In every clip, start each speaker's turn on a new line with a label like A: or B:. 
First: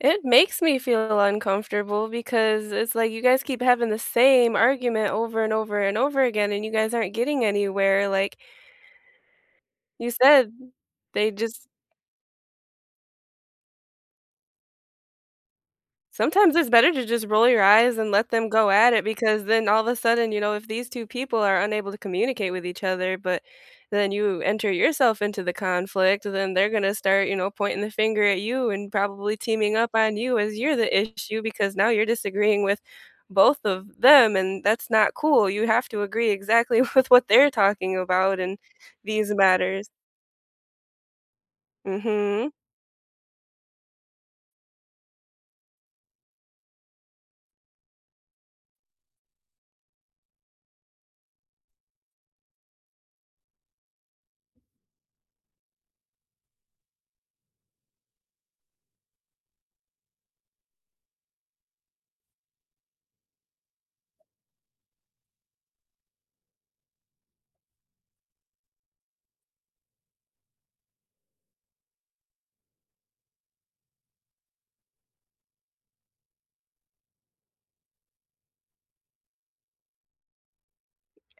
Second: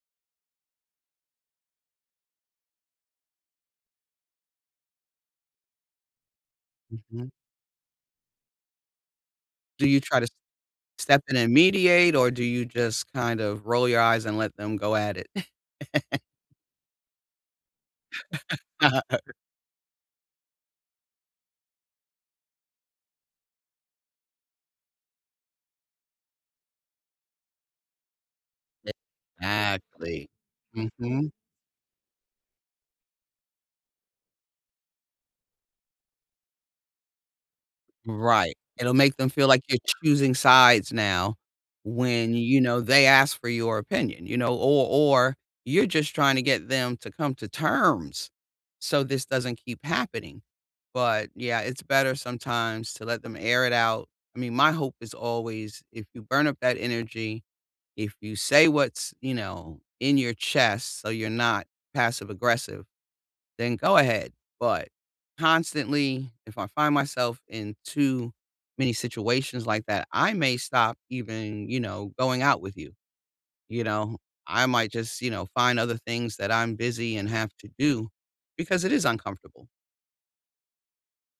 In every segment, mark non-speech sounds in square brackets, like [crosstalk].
A: It makes me feel uncomfortable because it's like you guys keep having the same argument over and over and over again, and you guys aren't
B: Mhm.
A: getting anywhere, like
B: Do you
A: you
B: try to
A: said,
B: step
A: they
B: in and
A: just
B: mediate or do you just kind of roll your eyes and let them go at it? [chuckles]
A: Sometimes it's better to just roll your eyes and let them
B: [chuckles]
A: go at
B: Uh-huh,
A: it
B: I her
A: because then all of a sudden, you know, if these 2 people are unable to communicate with each other, but, then you enter yourself into the conflict, then they're gonna start, you know, pointing the finger at you and probably teaming up on
B: Exactly.
A: you, as you're the
B: Mhm.
A: issue because now you're disagreeing with both of them, and that's not cool. You have to agree exactly with what they're talking about
B: Right.
A: in
B: It'll make them
A: these
B: feel like you're
A: matters.
B: choosing sides now when,
A: Mhm.
B: you know, they ask for your opinion, you know, or or you're just trying to get them to come to terms, so this doesn't keep happening, but yeah, it's better sometimes to let them air it out. I mean, my hope is always if you burn up that energy, if you say what's, you know, in your chest so you're not passive aggressive, then go ahead, but constantly, if I find myself in too many situations like that, I may stop even, you know, going out with you, you know, I might just, you know, find other things that I'm busy and have to do, because it is uncomfortable.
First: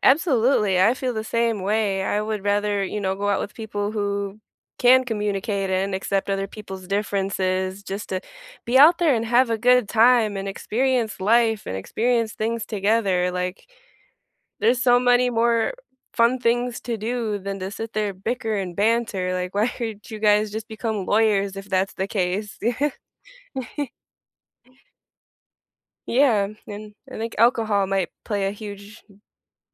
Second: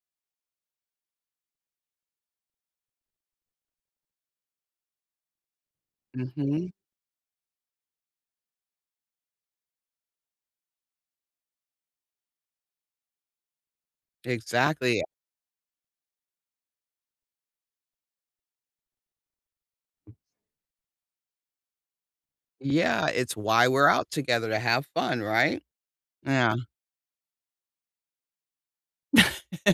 A: Absolutely, I feel the same way. I would rather, you know, go out with people who can communicate and accept other
B: Mhm.
A: people's differences just to be out there and have a good time, and experience life and experience things together. Like, there's so
B: Exactly.
A: many more fun things to do than to sit there bicker and banter, like, "Why aren't you guys just become lawyers if that's the case?"
B: Yeah, it's why we're
A: [laughs]
B: out together, to have fun, right?
A: Yeah,
B: Yeah.
A: and I think alcohol might play a huge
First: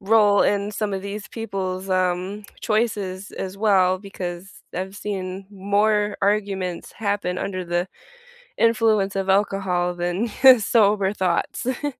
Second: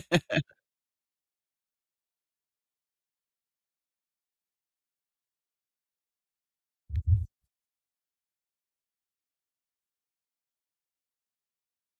A: role in some of these people's, um, choices as well because I've seen more arguments happen under the influence of alcohol than [chuckles] sober thoughts. [chuckles]